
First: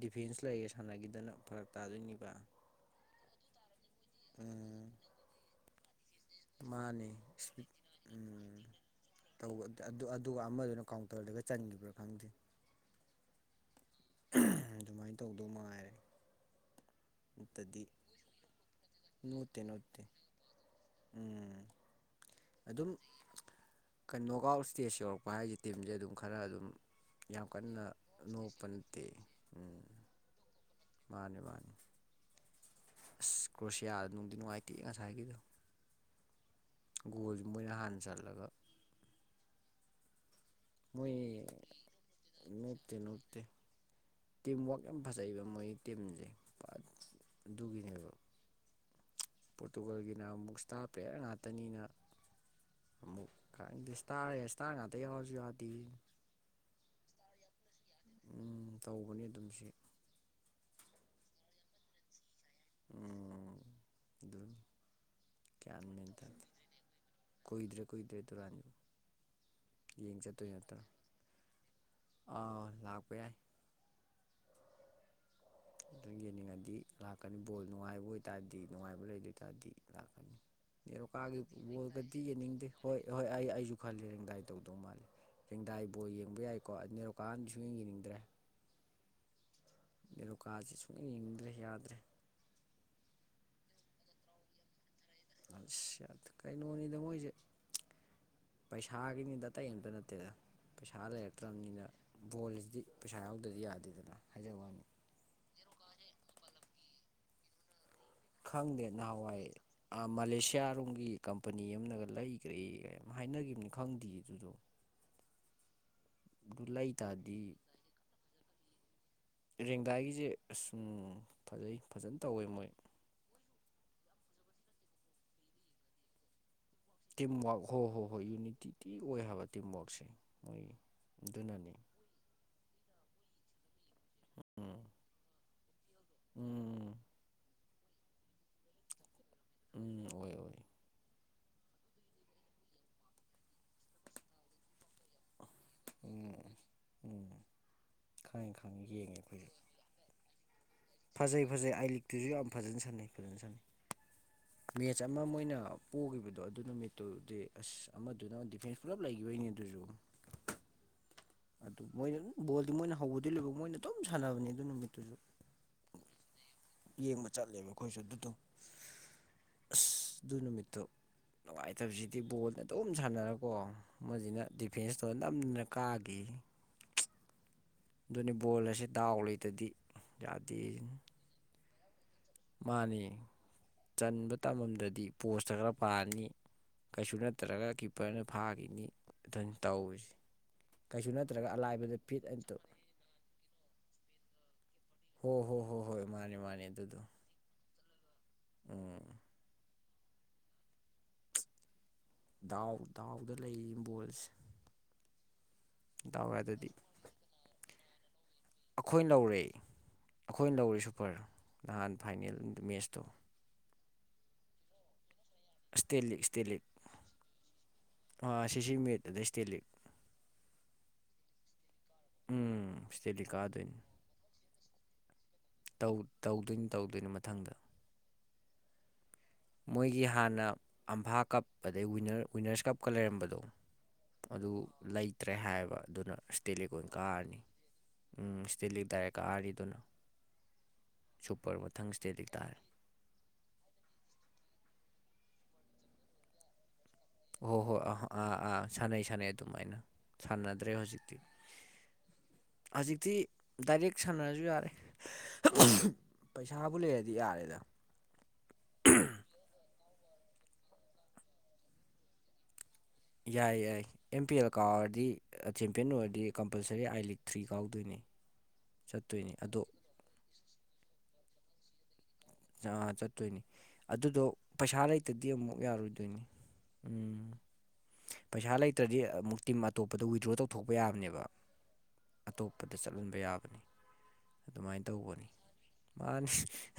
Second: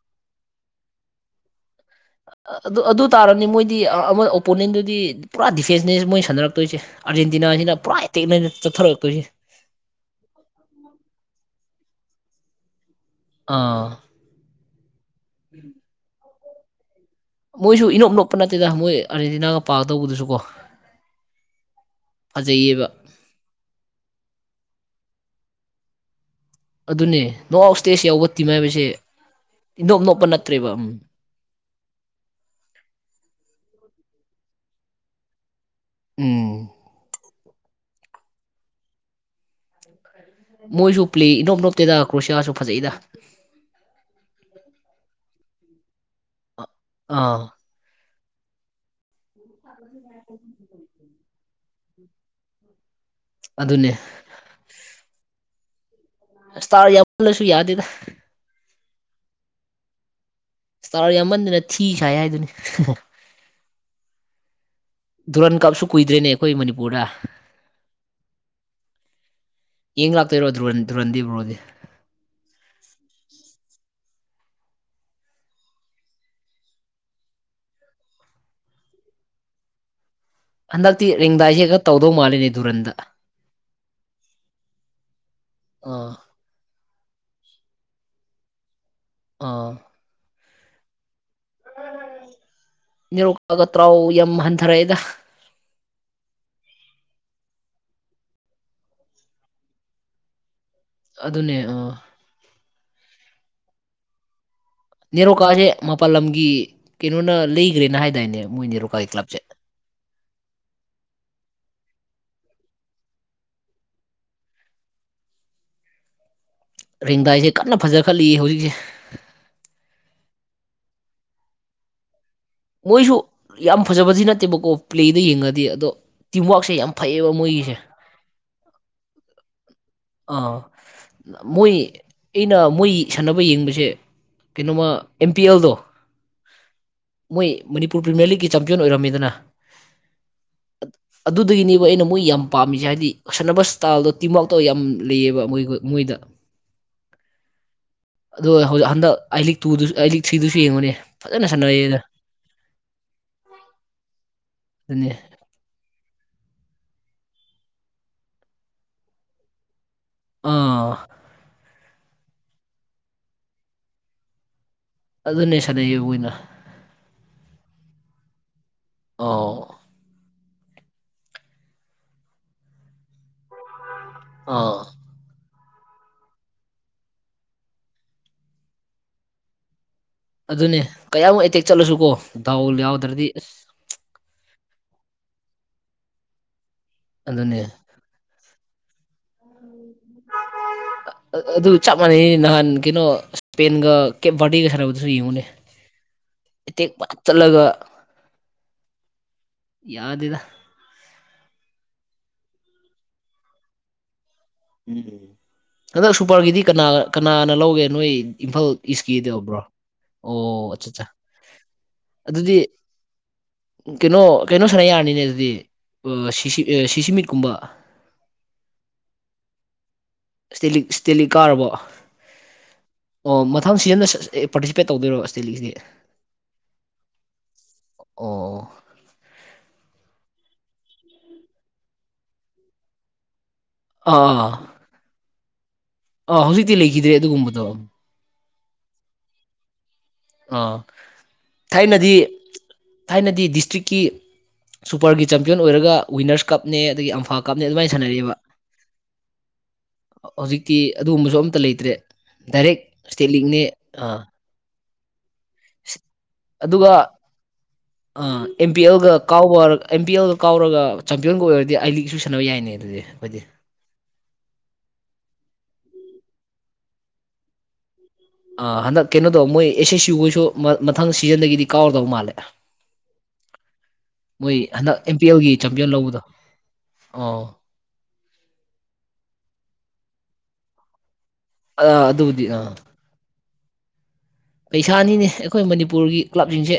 ꯗꯤꯐꯦꯟꯁ ꯂꯩꯌꯦ ꯁꯥꯟꯅꯈꯤꯗꯅ ꯐꯔꯛ ꯇꯥꯗꯣꯏꯅꯤꯕ ꯑꯗꯨ ꯑꯗꯨ ꯇꯥꯔꯅꯤ ꯃꯣꯏꯗꯤ ꯑꯃ ꯎꯝ ꯑꯣꯄꯣꯅꯦꯟꯗꯨꯗꯤ ꯄꯨꯔꯥ ꯗꯤꯐꯦꯟꯁꯅꯦ ꯃꯣꯏ ꯁꯥꯟꯅꯔꯛꯇꯣꯏꯁꯦ ꯃꯥꯅꯦ ꯏꯁꯄꯤꯠ ꯑꯥꯔꯖꯦꯟꯇꯅꯥꯁꯤꯅ ꯄꯨꯔꯥ ꯑꯦꯇꯦꯛꯅꯦ ꯆꯠꯊꯔꯛꯇꯣꯏꯁꯦ ꯇꯧꯕ ꯑꯗꯨ ꯑꯗꯨ ꯑꯗꯨꯒ ꯑꯃꯗꯨꯅ ꯀꯥꯎꯟꯇꯔꯗꯒ ꯆꯟꯈꯤꯕ꯭ꯔꯥ ꯈꯪꯗꯦ ꯑꯥ ꯑꯗꯨꯃꯥꯏꯅ ꯇꯧꯗꯧ ꯃꯉꯥꯏꯔꯦ ꯅꯠꯇꯗꯤ ꯃꯣꯏꯁꯨ ꯏꯅꯣꯞ ꯅꯣꯞꯄ ꯅꯠꯇꯦꯗ ꯃꯣꯏ ꯅꯣꯠꯇꯦ ꯅꯣꯞꯇꯦ ꯁꯨ ꯀꯣ ꯎꯝ ꯐꯖꯩꯌꯦꯕ ꯑꯗꯨꯝ ꯀꯩꯅꯣꯒ ꯑꯥꯎꯠ ꯏꯁꯇꯦꯖ ꯌꯧꯔꯛꯄ ꯍꯥꯏꯁꯦ ꯇꯤꯝꯁꯦ ꯑꯗꯨꯝ ꯈꯔ ꯑꯗꯨꯝ ꯑꯗꯨꯅꯦ ꯌꯥꯝ ꯅꯣ ꯑꯥꯎꯠ ꯀꯟꯅ ꯏꯁꯇꯦꯖ ꯌꯧꯕ ꯇꯤꯝ ꯅꯣꯞꯄ ꯍꯥꯏꯁꯦ ꯅꯠꯇꯦ ꯎꯝ ꯏꯅꯥꯞ ꯅꯣꯞꯄ ꯅꯠꯇ꯭ꯔꯦꯕ ꯎꯝ ꯃꯥꯅꯤ ꯃꯥꯅꯤ ꯑꯁ ꯀ꯭ꯔꯣꯁꯤꯌꯥꯗ ꯅꯨꯡꯗꯤ ꯅꯨꯡꯉꯥꯏꯇꯦ ꯉꯁꯥꯏꯒꯤꯗꯣ ꯎꯝ ꯒꯣꯒꯣꯜꯁꯤ ꯃꯣꯏꯅ ꯍꯥꯟꯅ ꯆꯟꯂꯒ ꯃꯣꯏꯁꯨ ꯃꯣꯏ ꯄ꯭ꯂꯦ ꯏꯅꯣꯞ ꯅꯣꯞꯇꯦꯗ ꯀ꯭ꯔꯣꯁꯤꯌꯥꯁꯨ ꯐꯖꯩꯗ ꯅꯣꯞꯇꯦ ꯅꯣꯞꯇꯦ ꯇꯤꯝ ꯋꯥꯛ ꯌꯥꯝ ꯐꯖꯩꯑꯕ ꯃꯣꯏꯒꯤ ꯇꯤꯝꯁꯦ ꯑꯥ ꯑꯗꯨꯒꯤꯅꯦꯕ ꯄꯣꯔꯇꯨꯒꯜꯒꯤꯅ ꯑꯃꯨꯛ ꯏꯁꯇꯥꯔ ꯄ꯭ꯂꯦꯌꯔ ꯉꯥꯛꯇꯅꯤꯅ ꯑꯃꯨꯛ ꯈꯪꯗꯦ ꯑꯗꯨꯅꯦ ꯏꯁꯇꯥꯔꯦ ꯏꯁꯇꯥꯔ ꯉꯥꯛꯇ ꯌꯥꯎꯔꯁꯨ ꯌꯥꯗꯦ ꯏꯁꯇꯥꯔ ꯌꯥꯝꯃꯜꯂꯁꯨ ꯌꯥꯗꯦꯗ ꯎꯝ ꯇꯧꯕꯅꯤ ꯑꯗꯨꯝ ꯁꯤ ꯏꯁꯇꯥꯔ ꯌꯥꯝꯃꯟꯗꯨꯅ ꯊꯤ ꯁꯥꯏ ꯍꯥꯏꯗꯨꯅꯤ [unintelligible] ꯑꯗꯨꯝ ꯙꯨꯔꯟ ꯀꯞꯁꯨ ꯀꯨꯏꯗ꯭ꯔꯦꯅꯦ ꯑꯩꯈꯣꯏ ꯃꯅꯤꯄꯨꯔꯗ ꯀꯨꯏꯗꯦ ꯀꯨꯏꯗ꯭ꯔꯦ ꯑꯗꯨꯔꯥꯟꯖꯨ ꯌꯦꯡ ꯂꯥꯛꯇꯣꯏꯔꯣ ꯗꯨꯔꯟꯗꯗꯤ ꯕ꯭ꯔꯣꯗꯤ ꯑꯥ ꯂꯥꯛꯄ ꯌꯥꯏ ꯑꯗꯨ ꯌꯦꯡꯅꯤꯡꯉꯗꯤ ꯂꯥꯛꯀꯅꯤ ꯕꯣꯜ ꯅꯨꯡꯉꯥꯏꯕ ꯑꯣꯏꯇꯥꯥꯔꯗꯤ ꯅꯨꯡꯉꯥꯏꯕ ꯂꯩꯗꯣꯏ ꯇꯔꯗꯤ ꯂꯥꯛꯀꯅꯤ ꯍꯟꯗꯛꯇꯤ ꯅꯦꯔꯣꯀꯥꯒꯤ ꯔꯦꯡꯗꯥꯏꯁꯦ ꯈꯔ ꯇꯧꯗꯧ ꯕꯣꯜꯒꯗꯤ ꯃꯥꯜꯂꯦꯅꯦ ꯌꯦꯡꯅꯤꯡꯗꯦ ꯗꯨꯔꯟꯗ ꯍꯣꯏ ꯍꯣꯏ ꯑꯩ ꯑꯩꯁꯨ ꯈꯜꯜꯂꯤ ꯗꯥꯥꯏ ꯇꯧꯗꯧ ꯃꯥꯜꯂꯦ ꯆꯦꯡꯗꯥꯏ ꯕꯣꯜ ꯑꯥ ꯌꯦꯡꯕ ꯌꯥꯏꯀꯣ ꯑꯗꯨ ꯅꯦꯔꯣꯀꯥꯟꯗꯤ ꯁꯨꯡ ꯌꯦꯡ ꯌꯦꯡꯅꯤꯡꯗ꯭ꯔꯦ ꯑꯥ ꯅꯦꯔꯣꯀꯥꯥꯁꯦ ꯁꯨꯡꯌꯦꯡ ꯌꯦꯡꯅꯤꯡꯗ꯭ꯔꯦ ꯌꯥꯗ꯭ꯔꯦ ꯅꯦꯔꯣꯀꯒ ꯇ꯭ꯔꯥꯎ ꯌꯥꯝ ꯍꯟꯊꯔꯛꯑꯦꯗ ꯑꯁ ꯌꯥꯗꯦ ꯀꯩꯅꯣꯅꯤꯗ ꯃꯣꯏꯁꯦ ꯄꯩꯁꯥꯒꯤꯅꯤꯗ ꯑꯇꯩ ꯑꯝꯇ ꯅꯠꯇꯦꯗ ꯄꯩꯁꯥ ꯑꯗꯨꯅꯦ ꯂꯩꯔꯛꯇ꯭ꯔꯕꯅꯤꯅ ꯑꯥ ꯕꯣꯜꯁꯤꯗꯤ ꯄꯩꯁꯥ ꯌꯥꯎꯗꯗꯤ ꯌꯥꯗꯦꯗꯅ ꯍꯥꯏꯖꯕ ꯋꯥꯅꯤ ꯅꯦꯔꯣꯀꯥꯁꯦ ꯃꯄꯥꯟ ꯂꯝꯒꯤ ꯀꯩꯅꯣꯅ ꯂꯩꯈ꯭ꯔꯦꯅ ꯍꯥꯏꯗꯥꯅꯦ ꯃꯣꯏ ꯅꯦꯔꯣꯀꯥꯒꯤ ꯀ꯭ꯂꯕꯁꯦ ꯑ ꯃꯥꯂꯦꯁꯤꯌꯥ ꯔꯣꯝꯒꯤ ꯀꯝꯄꯅꯤ ꯑꯃꯅꯒ ꯂꯩꯈ꯭ꯔꯦ ꯀ ꯍꯥꯏꯅꯈꯤꯕꯅꯤ ꯈꯪꯗꯦ ꯑꯗꯨꯗꯣ ꯑꯗꯨ ꯂꯩ ꯇꯥꯔꯗꯤ ꯔꯦꯡꯗꯥꯏꯁꯦ ꯀꯟꯅ ꯐꯖꯈꯠꯂꯤ ꯍꯧꯖꯤꯛꯁꯦ ꯔꯦꯡꯗꯥꯏꯒꯤꯁꯦ ꯑꯁ ꯎꯝ ꯐꯖꯩ ꯐꯖꯅ ꯇꯧꯋꯦ ꯃꯣꯏ ꯃꯣꯏꯁꯨ ꯌꯥꯝ ꯐꯖꯕꯗꯤ ꯅꯠꯇꯦꯕꯀꯣ ꯄ꯭ꯂꯦꯗ ꯌꯦꯡꯉꯗꯤ ꯑꯗꯣ ꯇꯤꯝꯋꯔꯛꯁꯦ ꯌꯥꯝ ꯐꯩꯌꯦꯕ ꯇꯤꯝꯋ꯭ꯔꯥꯛ ꯃꯣꯏꯒꯤꯁꯦ ꯍꯣꯏ ꯍꯣꯏ ꯍꯣꯏ ꯌꯨꯅꯤꯇꯤ ꯊꯤ ꯑꯣꯏ ꯍꯥꯏꯕ ꯇꯤꯝꯋ꯭ꯔꯥꯛꯁꯦ ꯑ ꯃꯣꯏ ꯑꯩꯅ ꯃꯣꯏ ꯁꯥꯟꯅꯕ ꯌꯦꯡꯕꯁꯦ ꯀꯩꯅꯣ ꯎꯝ ꯑꯃ ꯑꯦꯝ ꯄꯤ ꯑꯦꯜꯗꯣ ꯎꯝ ꯃꯣꯏ ꯃꯅꯤꯄꯨꯔ ꯄ꯭ꯔꯤꯃꯤꯌꯔ ꯂꯤꯒꯀꯤ ꯆꯝꯄꯤꯌꯟ ꯑꯣꯏꯔꯝꯃꯤꯗꯅ ꯎꯝ ꯑꯣꯏ ꯑꯣꯏ ꯑꯗꯨꯗꯒꯤꯅꯦꯕ ꯑꯩꯅ ꯃꯣꯏ ꯌꯥꯝ ꯄꯥꯝꯃꯤꯁꯦ ꯍꯥꯏꯗꯤ ꯁꯥꯟꯅꯕ ꯏꯁꯇꯥꯏꯜꯗꯣ ꯇꯤꯝꯋ꯭ꯔꯥꯛ ꯇꯣ ꯌꯥꯝ ꯂꯩꯑꯦꯕ ꯃꯣꯏꯈꯣꯏ ꯃꯣꯏꯗ ꯎꯝ ꯎꯝ ꯑꯗꯣ ꯈꯪꯉꯦ ꯈꯪꯉꯦ ꯍꯟꯗꯛ ꯌꯦꯡꯉꯦ ꯑꯥꯏ ꯑꯩꯈꯣꯏꯁꯨ ꯂꯤꯛ ꯇꯨꯗꯨꯁꯨ ꯑꯥꯏ ꯂꯤꯛ ꯊ꯭ꯔꯤꯗꯨꯁꯨ ꯌꯦꯡꯉꯨꯅꯦ ꯐꯖꯩ ꯐꯖꯅ ꯐꯖꯩ ꯑꯥꯏ ꯁꯥꯟꯅꯩꯌꯦꯗ ꯂꯤꯛꯇꯨꯁꯨ ꯌꯥꯝ ꯐꯖꯅ ꯁꯥꯟꯅꯩ ꯐꯖꯅ ꯁꯥꯟꯅꯩ ꯃꯦꯠꯆ ꯑꯗꯨꯅꯦ ꯑꯃ ꯃꯣꯏꯅ ꯄꯣꯛꯈꯤꯕꯗꯣ ꯑꯗꯨ ꯅꯨꯃꯤꯠꯇꯨꯗꯤ ꯑꯁ ꯑꯃꯗꯨꯅ ꯗꯤꯐꯦꯟꯁ ꯄꯨꯂꯞ ꯂꯩꯈꯤꯕꯩꯅꯤ ꯑꯗꯨꯁꯨ ꯑꯥ ꯑꯗꯨ ꯃꯣꯏꯅ ꯑꯗꯨ ꯕꯣꯜꯗꯤ ꯃꯣꯏꯅ ꯍꯧꯕꯗꯩ ꯂꯣꯏꯕꯧ ꯃꯣꯏꯅ ꯑꯗꯨꯝ ꯁꯥꯟꯅꯕꯅꯦ ꯑꯗꯨ ꯅꯨꯃꯤꯠꯇꯨꯁꯨ ꯑꯗꯨꯅꯦ ꯁꯥꯟꯅꯩꯌꯦꯕ ꯃꯣꯏꯅ ꯌꯦꯡꯕ ꯆꯠꯂꯦꯕ ꯑꯩꯈꯣꯏꯁꯨ ꯑꯗꯨꯗꯣ ꯑꯣ ꯑꯁ ꯑꯗꯨ ꯅꯨꯃꯤꯠꯇꯣ ꯅꯨꯡꯉꯥꯏꯇꯕꯁꯤꯗꯤ ꯕꯣꯜꯅ ꯑꯗꯨꯝ ꯁꯥꯟꯅꯔꯀꯣ ꯑꯃꯁꯤꯅ ꯑꯥ ꯗꯤꯐꯦꯟꯁꯇꯧꯔ ꯅꯝꯗꯅ ꯀꯥꯈꯤ ꯑꯗꯨꯅꯤ ꯕꯣꯜ ꯑꯁꯦ ꯗꯥꯎ ꯂꯩꯇꯗꯤ ꯌꯥꯗꯦ ꯑꯗꯨꯅꯦ ꯀꯌꯥꯃꯨꯛ ꯑꯦꯇꯦꯛ ꯆꯠꯂꯁꯨ ꯀꯣ ꯃꯥꯅꯤ ꯆꯟꯕ ꯇꯝꯃꯝꯗꯗꯤ ꯄꯣꯁꯇ ꯈꯔ ꯄꯥꯔꯅꯤ ꯀꯩꯁꯨ ꯑꯗꯨꯅꯦ ꯅꯠꯇ꯭ꯔꯒ ꯀꯤꯞꯄꯔꯅ ꯐꯥꯈꯤꯅꯤ ꯑꯗꯨꯅ ꯇꯧꯁꯦ ꯑꯗꯨ ꯆꯞ ꯃꯥꯟꯅꯩꯅꯤ ꯅꯍꯥꯟ ꯀꯩꯅꯣ ꯏꯁꯄꯦꯟꯒ ꯀꯦꯕꯥꯇꯒ ꯈ ꯍꯣ ꯍꯣ ꯍꯣ ꯍꯣꯏ ꯃꯥꯅꯦ ꯃꯥꯅꯦ ꯑꯗꯨꯗꯣ ꯄꯠ ꯆꯠꯂꯒ ꯎ ꯌꯥꯗꯗ ꯗꯥꯎ ꯗꯥꯎꯗ ꯂꯩ ꯏꯝꯕꯣꯜꯁꯦ ꯎꯝ ꯎ ꯍꯟꯗꯛ ꯁꯨꯄꯔꯒꯤꯗꯤ ꯀꯅꯥ ꯀꯅꯥꯅ ꯂꯧꯒꯦ ꯅꯣꯏ ꯏꯝꯐꯥꯜ ꯑꯩꯈꯣꯏꯅ ꯏꯁꯀꯤꯗ ꯂꯧꯔꯦ ꯑꯣꯏꯕ꯭ꯔꯣ ꯑꯩꯈꯣꯏꯅ ꯑꯣ ꯂꯧꯔꯦ ꯑꯠꯆꯥ ꯑꯠꯆꯥ ꯁꯨꯄꯔ ꯅꯍꯥꯟ ꯐꯥꯏꯅꯦꯜ ꯑꯗꯨꯗꯤ ꯃꯦꯠꯁꯇꯣ ꯀꯩꯅꯣ ꯀꯩꯅꯣ ꯁꯥꯟꯅ ꯌꯥꯔꯅꯤꯅꯦ ꯑꯗꯨꯗꯤ ꯏꯁꯇꯦꯂꯤꯛ ꯁꯤꯁꯤ ꯁꯤꯁꯤ ꯃꯤꯠꯀꯨꯝꯕ ꯁꯤ ꯁꯤ ꯃꯤꯠ ꯑꯗꯩ ꯏꯁꯇꯤ ꯂꯤꯛ ꯁ꯭ꯇꯦꯂꯤꯛ ꯁ꯭ꯇꯦꯂꯤꯛ ꯀꯥꯔꯕꯣ ꯎꯝ ꯏꯁꯇꯦꯂꯤꯛ ꯑꯣ ꯃꯊꯪ ꯀꯥꯗꯣꯏꯅꯤ ꯁꯤꯖꯟꯅ ꯑꯦ ꯄꯥꯔꯇꯤꯁꯤꯄꯦꯠ ꯇꯧꯤꯔꯣ ꯑꯁ ꯇꯧꯗꯣꯏꯅꯤ ꯇꯧꯗꯣꯏꯅꯤ ꯃꯊꯪꯗ ꯑꯣ ꯃꯣꯏꯒꯤ ꯍꯥꯟꯅ ꯑꯝꯐꯥ ꯀꯞ ꯑꯗꯩ ꯋꯤꯟꯅꯔꯁ ꯀꯞꯀ ꯂꯩꯔꯝꯕꯗꯣ ꯑꯥ ꯑꯗꯨ ꯂꯩꯇ꯭ꯔꯦ ꯍꯥꯏꯕ ꯑꯗꯨꯅ ꯑꯥ ꯍꯧꯖꯤꯛꯇꯤ ꯏꯁꯇꯦꯂꯤꯀꯣꯏꯟ ꯂꯩꯈꯤꯗ꯭ꯔꯦ ꯀꯥꯔꯅꯤ ꯑꯗꯨꯒꯨꯝꯕꯗꯣ ꯎꯝ ꯁꯤꯇꯤꯜꯂꯤꯛ ꯗꯥꯏꯔꯦꯛ ꯀꯥꯔꯤꯗꯨꯅꯣ ꯑꯥ ꯊꯥꯏꯅꯗꯤ ꯏꯁꯇꯦꯂꯤꯛ ꯇꯥꯔꯦ ꯊꯥꯏꯅꯗꯤ ꯗꯤꯁꯇ꯭ꯔꯤꯛꯀꯤ ꯁꯨꯄꯔꯒꯤ ꯆꯦꯝꯄꯤꯌꯟ ꯑꯣꯏꯔꯒ ꯋꯤꯟꯅꯔꯁ ꯀꯞꯅꯦ ꯑꯗꯒꯤ ꯑꯝꯐꯥ ꯍꯣꯏ ꯀꯞꯅꯦ ꯍꯣꯏ ꯑꯗꯨꯃꯥꯏꯅ ꯑꯥ ꯑꯥ ꯁꯥꯟꯅꯔꯛꯑꯦꯕ ꯑꯥ ꯁꯥꯟꯅꯩ ꯁꯥꯟꯅꯩ ꯑꯗꯨꯃꯥꯏꯅ ꯁꯥꯟꯅꯗ꯭ꯔꯦ ꯍꯧꯖꯤꯛꯇꯤ ꯑꯗꯨꯒꯨꯝꯕꯁꯨ ꯑꯝꯇ ꯂꯩꯇ꯭ꯔꯦ ꯗꯥꯏꯔꯦꯛ ꯍꯧꯖꯤꯛꯇꯤ ꯏꯁꯇꯦꯠ ꯂꯤꯛꯅꯦ ꯗꯥꯏꯔꯦꯛ ꯑꯥ ꯁꯥꯟꯅꯔꯁꯨ ꯌꯥꯔꯦ ꯄꯩꯁꯥꯕꯨ ꯂꯩꯔꯗꯤ ꯌꯥꯔꯦꯗ ꯑ ꯑꯦꯝ ꯄꯤ ꯑꯦꯜꯒ ꯀꯥꯎꯕ ꯑꯦꯝ ꯄꯤ ꯑꯦꯜꯗ ꯀꯥꯎꯔꯒ ꯆꯦꯝꯄꯤꯌꯟꯒ ꯑꯣꯏꯔꯗꯤ ꯑꯩ ꯂꯤꯒꯁꯨ ꯁꯥꯟꯅꯕ ꯌꯥꯏꯅꯦ ꯑꯗꯨꯗꯤ ꯑꯩꯈꯣꯏꯗꯤ ꯌꯥꯏ ꯌꯥꯏ ꯑꯦꯝ ꯄꯤ ꯑꯦꯜ ꯀꯥꯎꯔꯗꯤ ꯆꯦꯝꯄꯤꯌꯟ ꯑꯣꯏꯔꯗꯤ ꯀꯝꯄꯜꯁꯔꯤ ꯑꯥꯏ ꯂꯤꯛ ꯊ꯭ꯔꯤ ꯀꯥꯎꯗꯣꯏꯅꯤ ꯍꯟꯗꯛ ꯀꯩꯅꯣ ꯆꯠꯇꯣꯏꯅꯤ ꯇꯧ ꯑꯗꯣ ꯃꯣꯏ ꯑꯦꯁ ꯑꯦꯁ ꯌꯨꯈꯩꯁꯨ ꯃꯊꯪ ꯁꯤꯖꯟꯗꯒꯤꯗꯤ ꯀꯥꯎꯔꯗꯧ ꯃꯥꯜꯂꯦ ꯆꯥꯉꯥ ꯆꯠꯇꯣꯏꯅꯤ ꯑꯗꯨꯗꯣ ꯃꯣꯏ ꯄꯩꯁꯥ ꯍꯟꯗꯛ ꯑꯦꯝ ꯄꯤ ꯂꯩꯇꯗꯤ ꯑꯦꯜꯒꯤ ꯑꯃꯨꯛ ꯆꯦꯝꯄꯤꯌꯟ ꯌꯥꯔꯣꯏꯗꯣꯏꯅꯤ ꯂꯧꯕꯗꯣ ꯎꯝ ꯑꯣ ꯄꯩꯁꯥ ꯂꯩꯇ꯭ꯔꯗꯤ ꯑꯃꯨꯛ ꯇꯤꯝ ꯑꯇꯣꯞꯄꯗ ꯋꯤꯗ꯭ꯔꯣ ꯇꯧꯊꯣꯛꯄ ꯌꯥꯕꯅꯦꯕ ꯑꯗꯨꯕꯨꯗꯤ ꯑꯥ ꯑꯇꯣꯞꯄꯗ ꯆꯠꯍꯟꯕ ꯌꯥꯕꯅꯤ ꯑꯗꯨꯃꯥꯏꯅ ꯄꯩꯁꯥꯅꯤꯅꯦ ꯇꯧꯕꯅꯤ ꯑꯩꯈꯣꯏ ꯃꯅꯤꯄꯨꯔꯒꯤ ꯃꯥꯅꯤ ꯀ꯭ꯂꯕꯁꯤꯡꯁꯦ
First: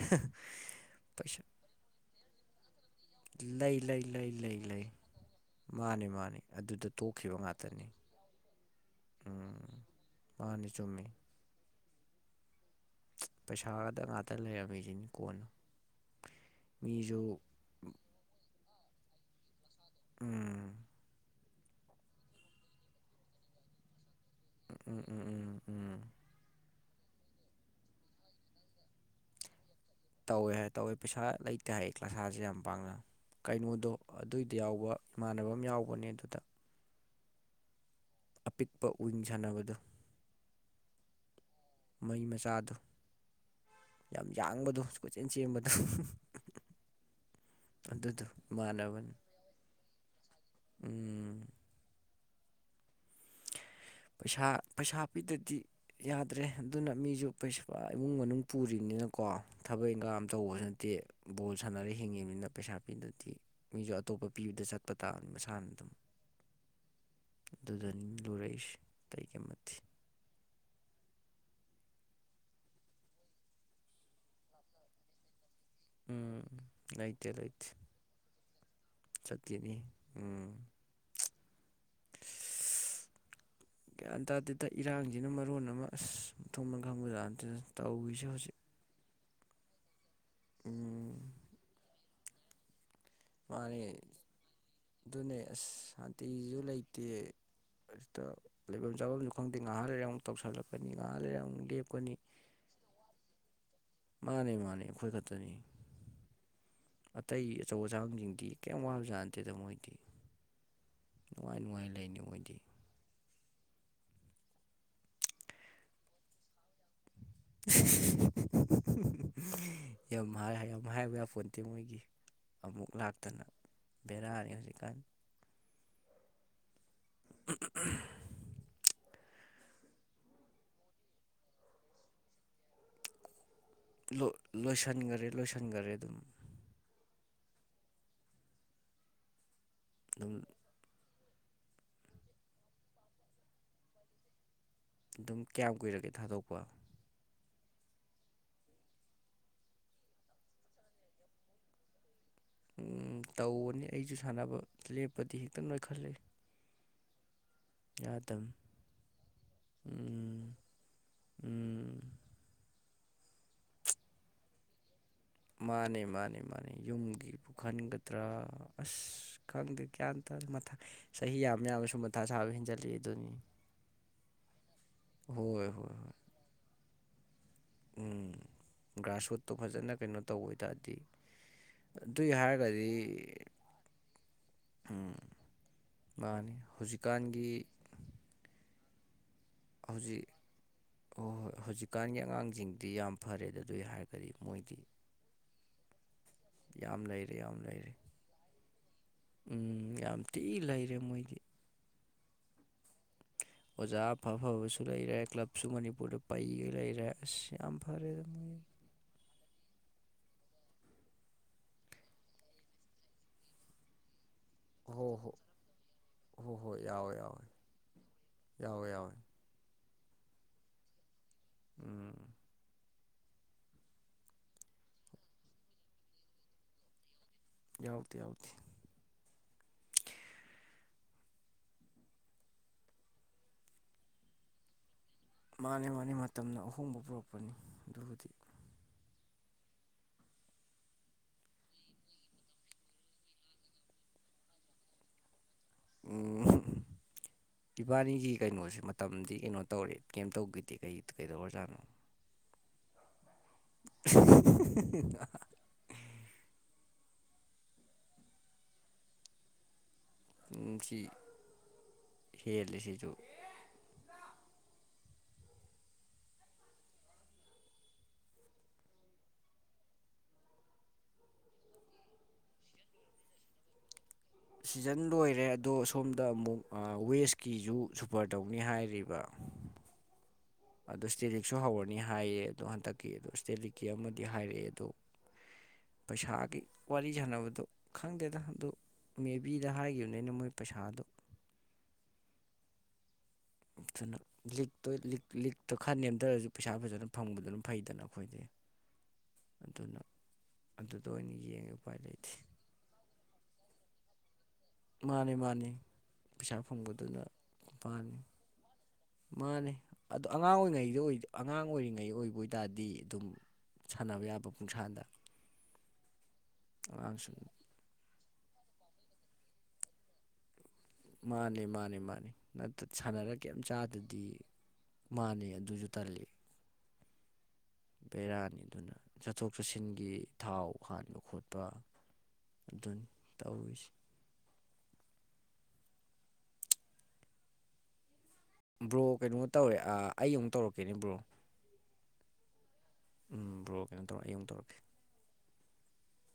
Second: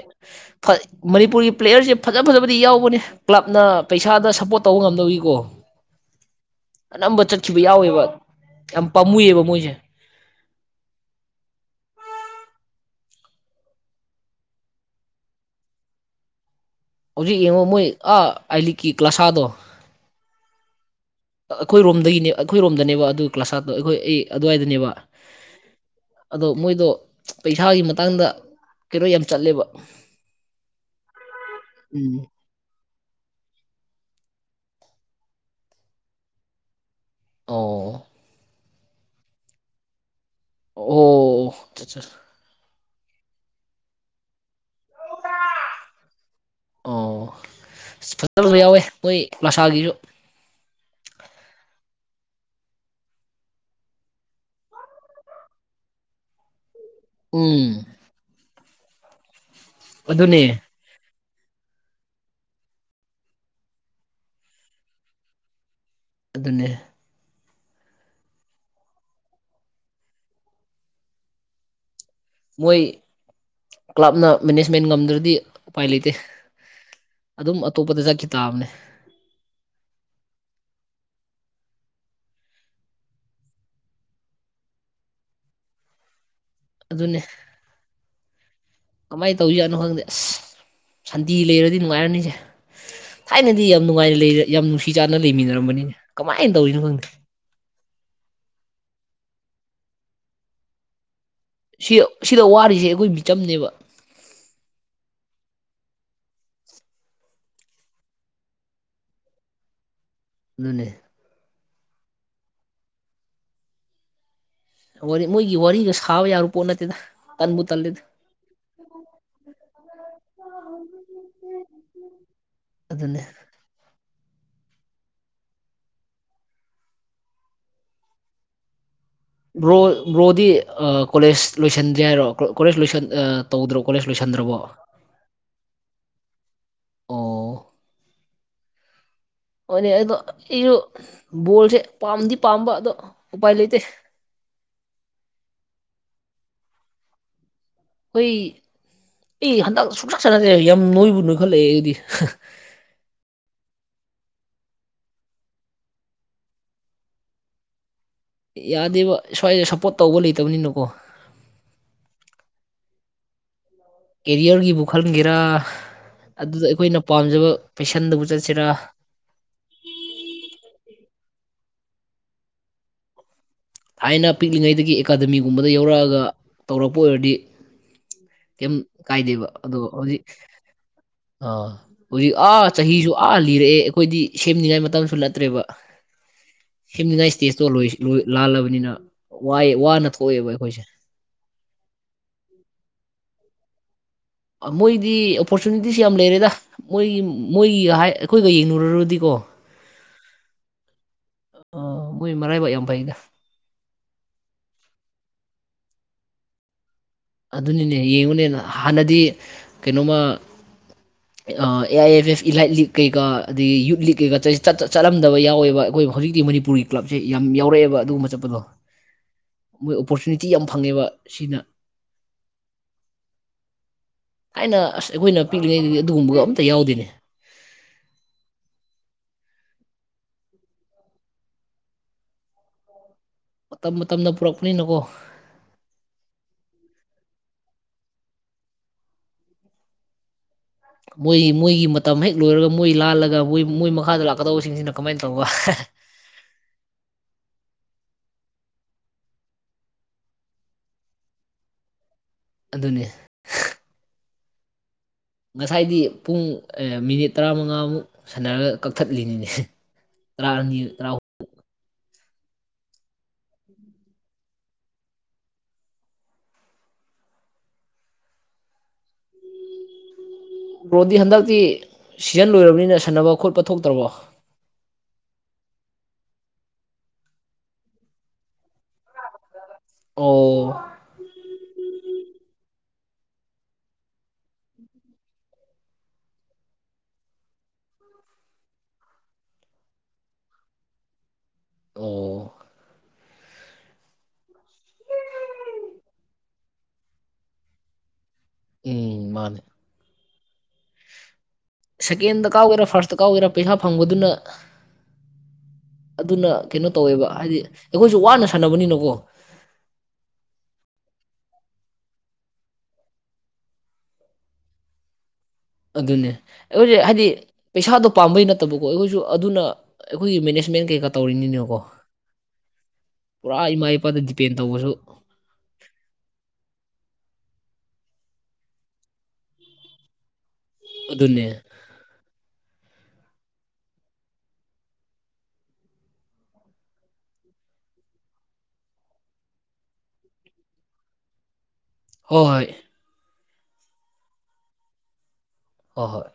ꯄꯩꯁꯥ ꯃꯅꯤꯄꯨꯔꯒꯤ ꯄ꯭ꯂꯦꯌꯔꯁꯦ ꯐꯖ ꯐꯖꯕꯗꯤ ꯌꯥꯎꯕ ꯀ꯭ꯂꯕꯅ ꯂꯩ ꯂꯩ ꯄꯩꯁꯥꯗ ꯂꯩ ꯂꯩ ꯁꯞꯄꯣꯔꯠ ꯇꯧꯕ ꯂꯩ ꯉꯝꯗꯕꯩꯀꯣ ꯃꯥꯅꯤ ꯃꯥꯅꯤ ꯑꯗꯨꯗ ꯇꯣꯛꯈꯤꯕ ꯉꯥꯛꯇꯅꯤ ꯌꯥꯎꯋꯦꯕ ꯌꯥꯝ ꯄꯥꯝꯃꯨꯏꯑꯕ ꯃꯣꯏꯁꯦ ꯎꯝ ꯃꯥꯅꯤ ꯆꯨꯝꯃꯤ ꯄꯩꯁꯥꯒꯗ ꯉꯥꯛꯇ ꯂꯩꯔꯝꯃꯤꯁꯤꯅꯤ ꯀꯣꯟꯅ ꯃꯤꯁꯨ ꯍꯧꯖꯤꯛ ꯌꯦꯡꯉꯣ ꯃꯣꯏ ꯑ ꯑꯥꯏ ꯂꯤꯛꯀꯤ ꯀ꯭ꯂꯥꯁꯥꯗꯣ ꯎꯝ ꯑꯩꯈꯣꯏꯔꯣꯝꯗꯒꯤꯅꯦ ꯑꯩꯈꯣꯏꯔꯣꯝꯗꯅꯦꯕ ꯑꯗꯨ ꯀ꯭ꯂꯥꯁꯥꯠꯗꯣ ꯑꯩꯈꯣꯏ ꯑꯩ ꯑꯗꯨꯋꯥꯏꯗꯅꯦꯕ ꯎꯝ ꯎꯝ ꯎꯝ ꯎꯝ ꯑꯗꯣ ꯃꯣꯏꯗꯣ ꯄꯩꯁꯥꯒꯤ ꯃꯇꯥꯡꯗ ꯀꯩꯅꯣ ꯌꯥꯝ ꯆꯠꯂꯦꯕ ꯇꯧꯋꯦ ꯍꯥꯏ ꯇꯧꯋꯦ ꯄꯩꯁꯥ ꯂꯩꯇꯦ ꯍꯥꯏ ꯎꯝ ꯀ꯭ꯂꯁꯥꯁꯦ ꯌꯥꯝ ꯄꯥꯡꯅ ꯀꯩꯅꯣꯗꯣ ꯑꯗꯨꯏꯗ ꯌꯥꯎꯕ ꯏꯃꯥꯟꯅꯕ ꯑꯃ ꯌꯥꯎꯕꯅꯦ ꯑꯗꯨꯗ ꯑꯣ ꯄꯤꯛꯄ ꯋꯤꯡ ꯁꯥꯟꯅꯕꯗꯨ ꯑꯣ ꯑꯣ ꯃꯩ ꯃꯆꯥꯗ ꯌꯥꯝ ꯌꯥꯡꯕꯗꯣ ꯀꯣꯏꯠꯆꯦꯟ ꯆꯦꯟꯕꯗꯣ ꯑꯣ ꯑ ꯑꯗꯨꯗꯣ ꯐꯖꯅꯁꯨ ꯌꯥꯎꯋꯦ ꯏꯃꯥꯟꯅꯕꯅꯤ ꯃꯣꯏ ꯃꯁꯥꯒꯤꯁꯨ ꯎꯝ ꯄꯩꯁꯥ ꯄꯩꯁꯥ ꯄꯤꯗꯗꯤ ꯌꯥꯗ꯭ꯔꯦ ꯑꯗꯨꯅ ꯃꯤꯁꯨ ꯎꯝ ꯄꯩꯥ ꯏꯃꯨꯡ ꯃꯅꯨꯡ ꯄꯨꯔꯤꯅꯤꯅꯀꯣ ꯊꯕꯛ ꯏꯪꯈꯥꯡ ꯑꯃ ꯑꯗꯨꯅꯦ ꯇꯧꯕꯁꯨ ꯅꯠꯇꯦ ꯕꯣꯜ ꯁꯥꯟꯅꯔ ꯍꯤꯡꯉꯤꯃꯤꯅ ꯄꯩꯁꯥ ꯄꯤꯗ꯭ꯔꯗꯤ ꯃꯤꯁꯨ ꯑꯇꯣꯞꯄ ꯚꯤꯎꯗ ꯆꯠꯄ ꯇꯥꯕꯅꯤ ꯃꯁꯥꯅ ꯑꯗꯨꯝ ꯑꯗꯨꯅꯦ ꯑꯗꯨꯗꯅꯤ ꯂꯨꯔꯛꯏꯁꯦ ꯑꯇꯩꯒꯤꯝ ꯅꯠꯇꯦ ꯃꯣꯏ ꯀ꯭ꯂꯕꯅ ꯃꯦꯅꯦꯖꯃꯦꯟ ꯉꯝꯗ꯭ꯔꯗꯤ ꯎꯄꯥꯏ ꯂꯩꯇꯦ ꯎꯝ ꯂꯩꯇꯦ ꯑꯗꯨꯝ ꯂꯩꯇꯦ ꯑꯇꯣꯞꯄꯗ ꯆꯠꯈꯤ ꯇꯥꯕꯅꯦ ꯆꯠꯈꯤꯅꯤ ꯎꯝ ꯒ꯭ꯌꯥꯟ ꯇꯥꯗꯦꯗ ꯏꯔꯥꯡꯁꯤꯅ ꯃꯔꯣꯟ ꯑꯃ ꯑꯁ ꯃꯊꯣꯡꯃꯔꯝ ꯈꯪꯕꯖꯥꯠ ꯑꯗꯨꯅꯦ ꯅꯠꯇꯦꯗ ꯇꯧꯔꯤꯁꯦ ꯍꯧꯖꯤꯛ ꯀꯃꯥꯏꯅ ꯇꯧꯗꯨꯏꯖꯥꯠꯅꯣ ꯈꯪꯗꯦ ꯑꯁ ꯎꯝ ꯁꯟꯗꯦ ꯂꯩꯔꯗꯤ ꯅꯨꯡꯉꯥꯏꯔꯅꯤꯁꯦ ꯊꯥꯏꯅꯗꯤ ꯌꯥꯝ ꯃꯥꯅꯦ ꯅꯨꯡꯉꯥꯏꯅ ꯂꯩ ꯌꯥꯝ ꯅꯨꯡꯁꯤ ꯆꯥꯟꯅ ꯑꯗꯨꯅꯦ ꯂꯩꯃꯤꯟꯅꯔꯝꯕꯅꯤꯅ ꯑꯁ ꯀꯃꯥꯏꯅ ꯇꯧꯔꯤꯅꯣ ꯈꯪꯗꯦ ꯑꯁꯇ ꯂꯩꯐꯝ ꯆꯥꯐꯝꯁꯨ ꯈꯪꯗꯦ ꯉꯥꯏꯍꯥꯛ ꯂꯩꯔꯥ ꯑꯃꯨꯛ ꯇꯧꯁꯜꯂꯛꯀꯅꯤ ꯉꯥꯏꯍꯥꯛ ꯂꯩꯔꯥꯡꯨ ꯁꯤ ꯁꯤꯗ ꯋꯥꯔꯤꯁꯦ ꯑꯩꯈꯣꯏ ꯃꯤꯆꯝꯅꯦꯕ ꯃꯥꯅꯦ ꯃꯥꯅꯦ ꯑꯩꯈꯣꯏ ꯈꯛꯇꯅꯦ꯫ ꯑꯇꯩ ꯑꯆꯧ ꯑꯁꯥꯡꯁꯤꯡꯗꯤ ꯀꯩꯝ ꯋꯥꯕꯖꯥꯠꯅꯠꯇꯦꯗ ꯃꯣꯏꯗꯤ꯫ ꯅꯅꯦ ꯅꯨꯡꯉꯥꯏ ꯅꯨꯡꯉꯥꯏ ꯂꯩꯅꯤ ꯃꯣꯏꯗꯤ꯫ ꯋꯥꯔꯤ ꯃꯣꯏꯒꯤ ꯋꯥꯔꯤꯒ ꯁꯥꯕ ꯌꯥꯕ ꯄꯣꯠ ꯅꯠꯇꯦꯗ ꯇꯟꯕꯨ ꯇꯜꯂꯦꯗ ꯌꯥꯝ ꯌꯥꯝ ꯍꯥꯏꯕ ꯌꯥꯄꯣꯟꯇꯦ ꯃꯣꯏꯒꯤ꯫ ꯑꯃꯨꯛ ꯑꯗꯨꯅꯦ ꯂꯥꯛꯇꯅ ꯕꯦꯔꯥꯅꯤ ꯍꯧꯖꯤꯛꯀꯥꯟ꯫ [unintelligible] ꯕ꯭ꯔꯣ ꯕ꯭ꯔꯣꯗꯤ ꯀꯣꯂꯦꯖ ꯂꯣꯏꯁꯟꯗ꯭ꯔꯦ ꯍꯥꯏꯔꯣ ꯀꯣꯂꯦꯖ ꯂꯣꯏꯁꯟ ꯇꯧꯗ꯭ꯔꯣ ꯀꯣꯂꯦꯖ ꯂꯣꯏꯁꯟꯗ꯭ꯔꯕꯣ ꯂꯣꯏꯁꯤꯟꯈꯔꯦ ꯂꯣꯏꯁꯤꯟꯈꯔꯦ ꯑꯗꯨꯝ꯫ ꯑꯣ꯫ ꯑꯣꯏꯅꯦ ꯑꯗꯣ ꯑꯗꯨꯝ ꯑꯩꯁꯨ ꯕꯣꯜꯁꯦ ꯄꯥꯝꯗꯤ ꯄꯥꯝꯕ ꯑꯗꯣ ꯎꯄꯥꯏ ꯂꯩꯇꯦ꯫ ꯑꯗꯨꯝ ꯀꯌꯥꯝ ꯀꯨꯏꯔꯒꯦ ꯊꯥꯗꯣꯛꯄ꯫ ꯑꯩꯏ ꯑꯩ ꯍꯟꯗꯛ ꯁꯨꯡꯁꯥꯟ ꯁꯥꯟꯅꯗ꯭ꯔꯦ ꯌꯥꯝ ꯅꯣꯏꯕꯨ ꯅꯣꯏꯈꯠꯂꯛꯑꯦ ꯑꯩꯗꯤ꯫ ꯇꯧꯕꯅꯤ ꯑꯩꯁꯨ ꯁꯥꯟꯅꯕ ꯂꯦꯞꯄꯗꯤ ꯍꯦꯛꯇ ꯅꯣꯏꯈꯠꯂ ꯌꯥꯗ ꯌꯥꯗꯦꯕ ꯁ꯭ꯋꯥꯏꯗꯦ ꯁꯞꯄꯣꯔꯠ ꯇꯧꯕ ꯂꯩꯇꯕꯅꯤꯅꯀꯣ ꯎꯝ ꯀꯦꯔꯤꯌꯔꯒꯤꯕꯨꯛ ꯈꯜꯒꯔꯥ ꯃꯥꯅꯦ ꯃꯥꯅꯦ ꯃꯥꯅꯦ ꯌꯨꯝꯒꯤꯕꯨ ꯄꯦꯁꯟꯗꯕꯨ ꯈꯟꯒꯗ꯭ꯔꯥ ꯆꯠꯁꯤꯔꯥ ꯑꯁ ꯈꯪꯗꯦ ꯀ꯭ꯌꯥꯇ ꯆꯍꯤ ꯌꯥꯝꯕ ꯌꯥꯝꯕꯁꯨ ꯃꯊꯥ ꯁꯥꯕ ꯍꯦꯟꯖꯜꯂꯤ ꯑꯗꯨꯅꯤ ꯊꯥꯏꯅ ꯄꯤꯛꯂꯤꯉꯩꯗꯒꯤ ꯑꯦꯀꯥꯗꯃꯤꯒꯨꯝꯕꯗ ꯍꯣꯏ ꯍꯣꯏ ꯍꯣꯏ ꯌꯥꯎꯔꯛꯑꯒ ꯇꯧꯔꯛꯄ ꯑꯣꯏꯔꯗꯤ ꯎꯝ ꯀꯩꯝ ꯀꯥꯏꯗꯦꯕ ꯒ꯭ꯔꯥꯁꯔꯨꯠꯇꯣ ꯑꯗꯣ ꯐꯖꯅ ꯀꯩꯅꯣ ꯍꯧꯖꯤꯛ ꯇꯧꯕ ꯑꯣꯏ ꯇꯔꯗꯤ ꯑꯥ ꯍꯧꯖꯤꯛ ꯑꯥ ꯆꯍꯤꯁꯨ ꯑꯥ ꯂꯤꯔꯛꯑꯦ ꯑꯩꯈꯣꯏꯗꯤ ꯁꯦꯝꯅꯤꯡꯉꯥꯏ ꯃꯇꯝꯁꯨ ꯅꯠꯇ꯭ꯔꯦꯕ ꯃꯥꯅꯦ ꯍꯧꯖꯤꯛꯀꯥꯟꯒꯤ ꯂꯥꯜꯂꯕꯅꯤꯅꯏ ꯋꯥꯅ ꯊꯣꯛꯑꯦꯕ ꯑꯩꯈꯣꯏꯁꯦ ꯍ ꯍꯣꯏ ꯍꯧꯖꯤꯛꯀꯥꯟꯒꯤ ꯑꯉꯥꯡꯁꯤꯡꯗꯤ ꯌꯥꯝ ꯐꯔꯦꯗ ꯑꯗꯨꯏ ꯍꯥꯏꯔꯒꯗꯤ ꯃꯣꯏꯗꯤ ꯍꯥꯏꯗꯤ ꯑꯣꯄꯣꯔꯆꯨꯅꯤꯇꯤꯁ ꯌꯥꯝ ꯂꯩꯔꯦꯗ ꯌꯥꯝ ꯃꯣꯏꯒꯤ ꯂꯩꯔꯦ ꯌꯥꯝ ꯂꯩꯔꯦ ꯃꯣꯏꯒꯤꯒ ꯍꯥꯏ ꯑꯩꯈꯣꯏꯒ ꯌꯦꯡꯅꯨꯔꯨꯔꯗꯤꯀꯣ ꯇꯤ ꯂꯩꯔꯦ ꯃꯣꯏꯒꯤ ꯑ ꯃꯣꯏ ꯃꯔꯥꯏꯕꯥꯛ ꯌꯥꯝ ꯐꯩꯗ ꯑꯣꯖꯥ ꯑꯐ ꯑꯐꯕꯁꯨ ꯂꯩꯔꯦ ꯀ꯭ꯂꯕꯁꯨ ꯃꯅꯤꯄꯨꯔꯗ ꯄꯩꯒ ꯂꯩꯔꯦ ꯑꯁ ꯌꯥꯝ ꯑꯗꯨꯅꯤꯅꯦ ꯐꯔꯦ ꯑꯗꯨ ꯌꯦꯡꯉꯨꯅꯦ ꯃꯣꯏ ꯍꯥꯟꯅꯗꯤ ꯀꯩꯅꯣꯝꯃ ꯑꯦ ꯑꯥꯏ ꯑꯦꯝ ꯑꯦꯐ ꯏꯂꯥꯏꯠ ꯂꯤꯛ ꯀꯩꯀꯥ ꯑꯗꯒꯤ ꯌꯨꯠ ꯂꯤꯛ ꯀꯩꯀꯥ ꯆꯠ ꯆꯠ ꯍꯣ ꯍꯣ ꯆꯠꯂꯝꯗꯕ ꯌꯥꯎꯋꯦꯕ ꯑꯩꯈꯣꯏ ꯍꯧꯖꯤꯛꯇꯤ ꯍꯣꯏ ꯍꯣꯏ ꯃꯅꯤꯄꯨꯔꯒꯤ ꯀ꯭ꯂꯕꯁꯦ ꯌꯥꯝ ꯌꯥꯎꯔꯛꯑꯦꯕ ꯑꯗꯨꯒꯨꯝꯕ ꯆꯠꯄꯗꯣ ꯑꯧꯋꯣꯏ ꯌꯥꯋꯦ ꯃꯣꯏ ꯑꯣꯄꯣꯔꯆꯨꯅꯤꯇꯤ ꯌꯥꯝ ꯐꯪꯉꯦꯕ ꯁꯤꯅ ꯎꯝ ꯍꯥꯏꯥꯏꯅ ꯑꯁ ꯑꯩꯈꯣꯏꯅ ꯄꯤꯛꯂꯤꯉꯩꯗꯗꯤ ꯑꯗꯨꯒꯨꯝꯕꯒ ꯑꯝꯇ ꯌꯥꯎꯗꯦꯅꯦ ꯌꯥꯎꯗꯦ ꯌꯥꯎꯗꯦ ꯃꯇꯝ ꯃꯇꯝꯅ ꯄꯨꯔꯛꯄꯅꯤꯅꯀꯣ ꯃꯥꯅꯦ ꯃꯥꯅꯦ ꯃꯇꯝꯅ ꯑꯍꯣꯡꯕ ꯄꯨꯔꯛꯄꯅꯤ ꯑꯗꯨꯕꯨꯗꯤ ꯃꯣꯏꯒꯤ ꯃꯣꯏꯒꯤ ꯃꯇꯝ ꯍꯦꯛ ꯂꯣꯏꯔꯒ ꯃꯣꯏ ꯂꯥꯜꯂꯒ ꯃꯣꯏ ꯃꯣꯏ ꯃꯈꯥꯗ ꯂꯥꯛꯀꯗꯧꯕꯁꯤꯡꯁꯤꯅ ꯀꯃꯥꯏꯅ ꯇꯧꯕ ꯑꯣ ꯏꯕꯥꯅꯤꯒꯤ ꯀꯩꯅꯣꯁꯦ ꯃꯇꯝꯗꯤ ꯀꯩꯅꯣ ꯇꯧꯔꯦ ꯀꯩꯝ ꯇꯧꯈꯤꯗꯦ ꯀꯩ ꯀꯩꯗꯧꯔꯖꯥꯠꯅꯣ ꯑꯗꯨꯅꯤ [inaudible] ꯉꯁꯥꯏꯗꯤ ꯄꯨꯡ ꯃꯤꯅꯤꯠ ꯇꯔꯥꯃꯉꯥꯃꯨꯛ ꯁꯥꯟꯅꯔꯒ ꯀꯛꯊꯠꯂꯤꯅꯤꯅꯦ ꯇꯔꯥ ꯑꯅꯤ ꯁꯤ ꯇꯔꯥ ꯍꯦꯜꯂꯤꯁꯤꯁꯨ ꯔ꯭ꯔꯣꯗꯤ ꯍꯟꯗꯛꯇꯤ ꯁꯤꯖꯟ ꯂꯣꯏꯔꯕꯅꯤꯅ ꯁꯥꯟꯅꯕ ꯈꯣꯠꯄ ꯊꯣꯛꯇ꯭ꯔꯕꯣ ꯁꯤꯖꯟ ꯂꯣꯏꯔꯦ ꯑꯗꯣ ꯁꯣꯝꯗ ꯑꯃꯨꯛ ꯋꯦꯁꯀꯤꯖ ꯁꯨꯄꯔ ꯇꯧꯅꯤ ꯍꯥꯏꯔꯤꯕ ꯑꯣ ꯑꯗꯣ ꯁ꯭ꯇꯦꯂꯤꯛꯁꯨ ꯍꯧꯔꯅꯤ ꯍꯥꯏꯌꯦ ꯑꯗꯣ ꯍꯟꯗꯛꯀꯤ ꯑꯗꯣ ꯁ꯭ꯇꯦꯂꯤꯛꯀꯤ ꯑꯃꯗꯤ ꯍꯥꯏꯔꯛꯑꯦ ꯑꯗꯣ ꯄꯩꯁꯥꯒꯤ ꯋꯥꯔꯤ ꯁꯥꯟꯅꯕꯗꯨ ꯈꯪꯗꯦꯗ ꯑꯗꯨ ꯃꯦ ꯕꯤꯗ ꯍꯥꯏꯈꯤꯕꯅꯤꯅ ꯃꯣꯏ ꯄꯩꯁꯥꯗꯣ ꯑꯣ ꯇꯅ ꯂꯤꯛꯇ ꯂꯤ ꯂꯤꯛꯇꯣ ꯈꯟ ꯅꯝꯇꯔꯁꯨ ꯄꯩꯁꯥ ꯐꯖꯅ ꯐꯪꯕꯗ ꯑꯗꯨꯝ ꯐꯩꯗꯅ ꯑꯩꯈꯣꯏꯗꯤ ꯎꯝ ꯃꯥꯅꯦ ꯑꯗꯨꯅ ꯑꯗꯨꯗ ꯑꯣꯏꯅ ꯌꯦꯡꯉꯦ ꯎꯄꯥꯏ ꯂꯩꯇꯦ ꯁꯦꯀꯦꯟꯗ ꯀꯥꯎꯒꯦꯔꯥ ꯐꯥꯔꯁꯇ ꯀꯥꯎꯒꯦꯔꯥ ꯄꯩꯁꯥ ꯐꯪꯕꯗꯨꯅ ꯃꯥꯅꯤ ꯃꯥꯅꯤ ꯑꯗꯨꯅ ꯄꯩꯁꯥ ꯀꯩꯅꯣ ꯐꯪꯕꯗꯨꯅ ꯇꯧꯋꯦꯕ ꯍꯥꯏꯗꯤ ꯑꯩꯈꯣꯏꯁꯨ ꯋꯥꯅ ꯁꯥꯟꯅꯕꯅꯤꯅꯀꯣ ꯃꯥꯅꯦ ꯑꯗꯣ ꯑꯉꯥꯡ ꯑꯣꯏꯔꯤꯉꯩꯗ ꯑꯉꯥꯡ ꯑꯣꯏꯔꯤꯉꯩ ꯑꯣꯏꯕ ꯑꯣꯏꯇꯥꯔꯗꯤ ꯑꯗꯨꯝ ꯁꯥꯟꯅꯕ ꯌꯥꯕ ꯄꯨꯡꯁꯥꯗ ꯑꯗꯨꯅꯦ ꯑꯩꯈꯣꯏꯁꯦ ꯍꯥꯏꯗꯤ ꯄꯩꯁꯥꯗꯣ ꯄꯥꯝꯕꯩ ꯅꯠꯇꯕꯀꯣ ꯑꯩꯈꯣꯏꯁꯨ ꯑꯗꯨꯅ ꯑꯩꯈꯣꯏꯒꯤ ꯃꯦꯅꯦꯖꯃꯦꯟ ꯀꯩꯀꯥ ꯃꯥꯅꯤ ꯇꯧꯔꯤꯅꯤꯅꯀꯣ ꯃꯥꯅꯤ ꯃꯥꯅꯤ ꯁꯥꯟꯅꯔ ꯀꯩꯝ ꯄꯨꯔꯥ ꯏꯃꯥ ꯏꯄꯥꯗ ꯆꯥꯗꯗꯤ ꯗꯤꯄꯦꯟ ꯇꯧꯕꯁꯨ ꯃꯥꯅꯤ ꯑꯗꯨꯁꯨ ꯇꯜꯂꯤ ꯕꯦꯔꯥꯅꯤꯗꯨꯅ ꯆꯠꯊꯣꯛ ꯆꯠꯁꯤꯟꯒꯤ ꯊꯥꯎ ꯍꯥꯟꯕ ꯑꯗꯨꯅꯦ ꯈꯣꯠꯄ ꯗꯨꯜ ꯇꯧꯁ ꯕ꯭ꯔꯣ ꯀꯩꯅꯣ ꯇꯧꯔꯦ ꯑꯩ ꯑꯃꯨꯛ ꯇꯧꯔꯛꯀꯦꯅꯦ ꯕ꯭ꯔꯣ ꯍꯣꯏ ꯍꯣꯏ ꯎ ꯕ꯭ꯔꯣ ꯀꯩꯅꯣ ꯇꯧꯔꯛ ꯑꯩ ꯑꯃꯨ ꯇꯧꯔꯀꯦ ꯍ ꯍꯣꯏ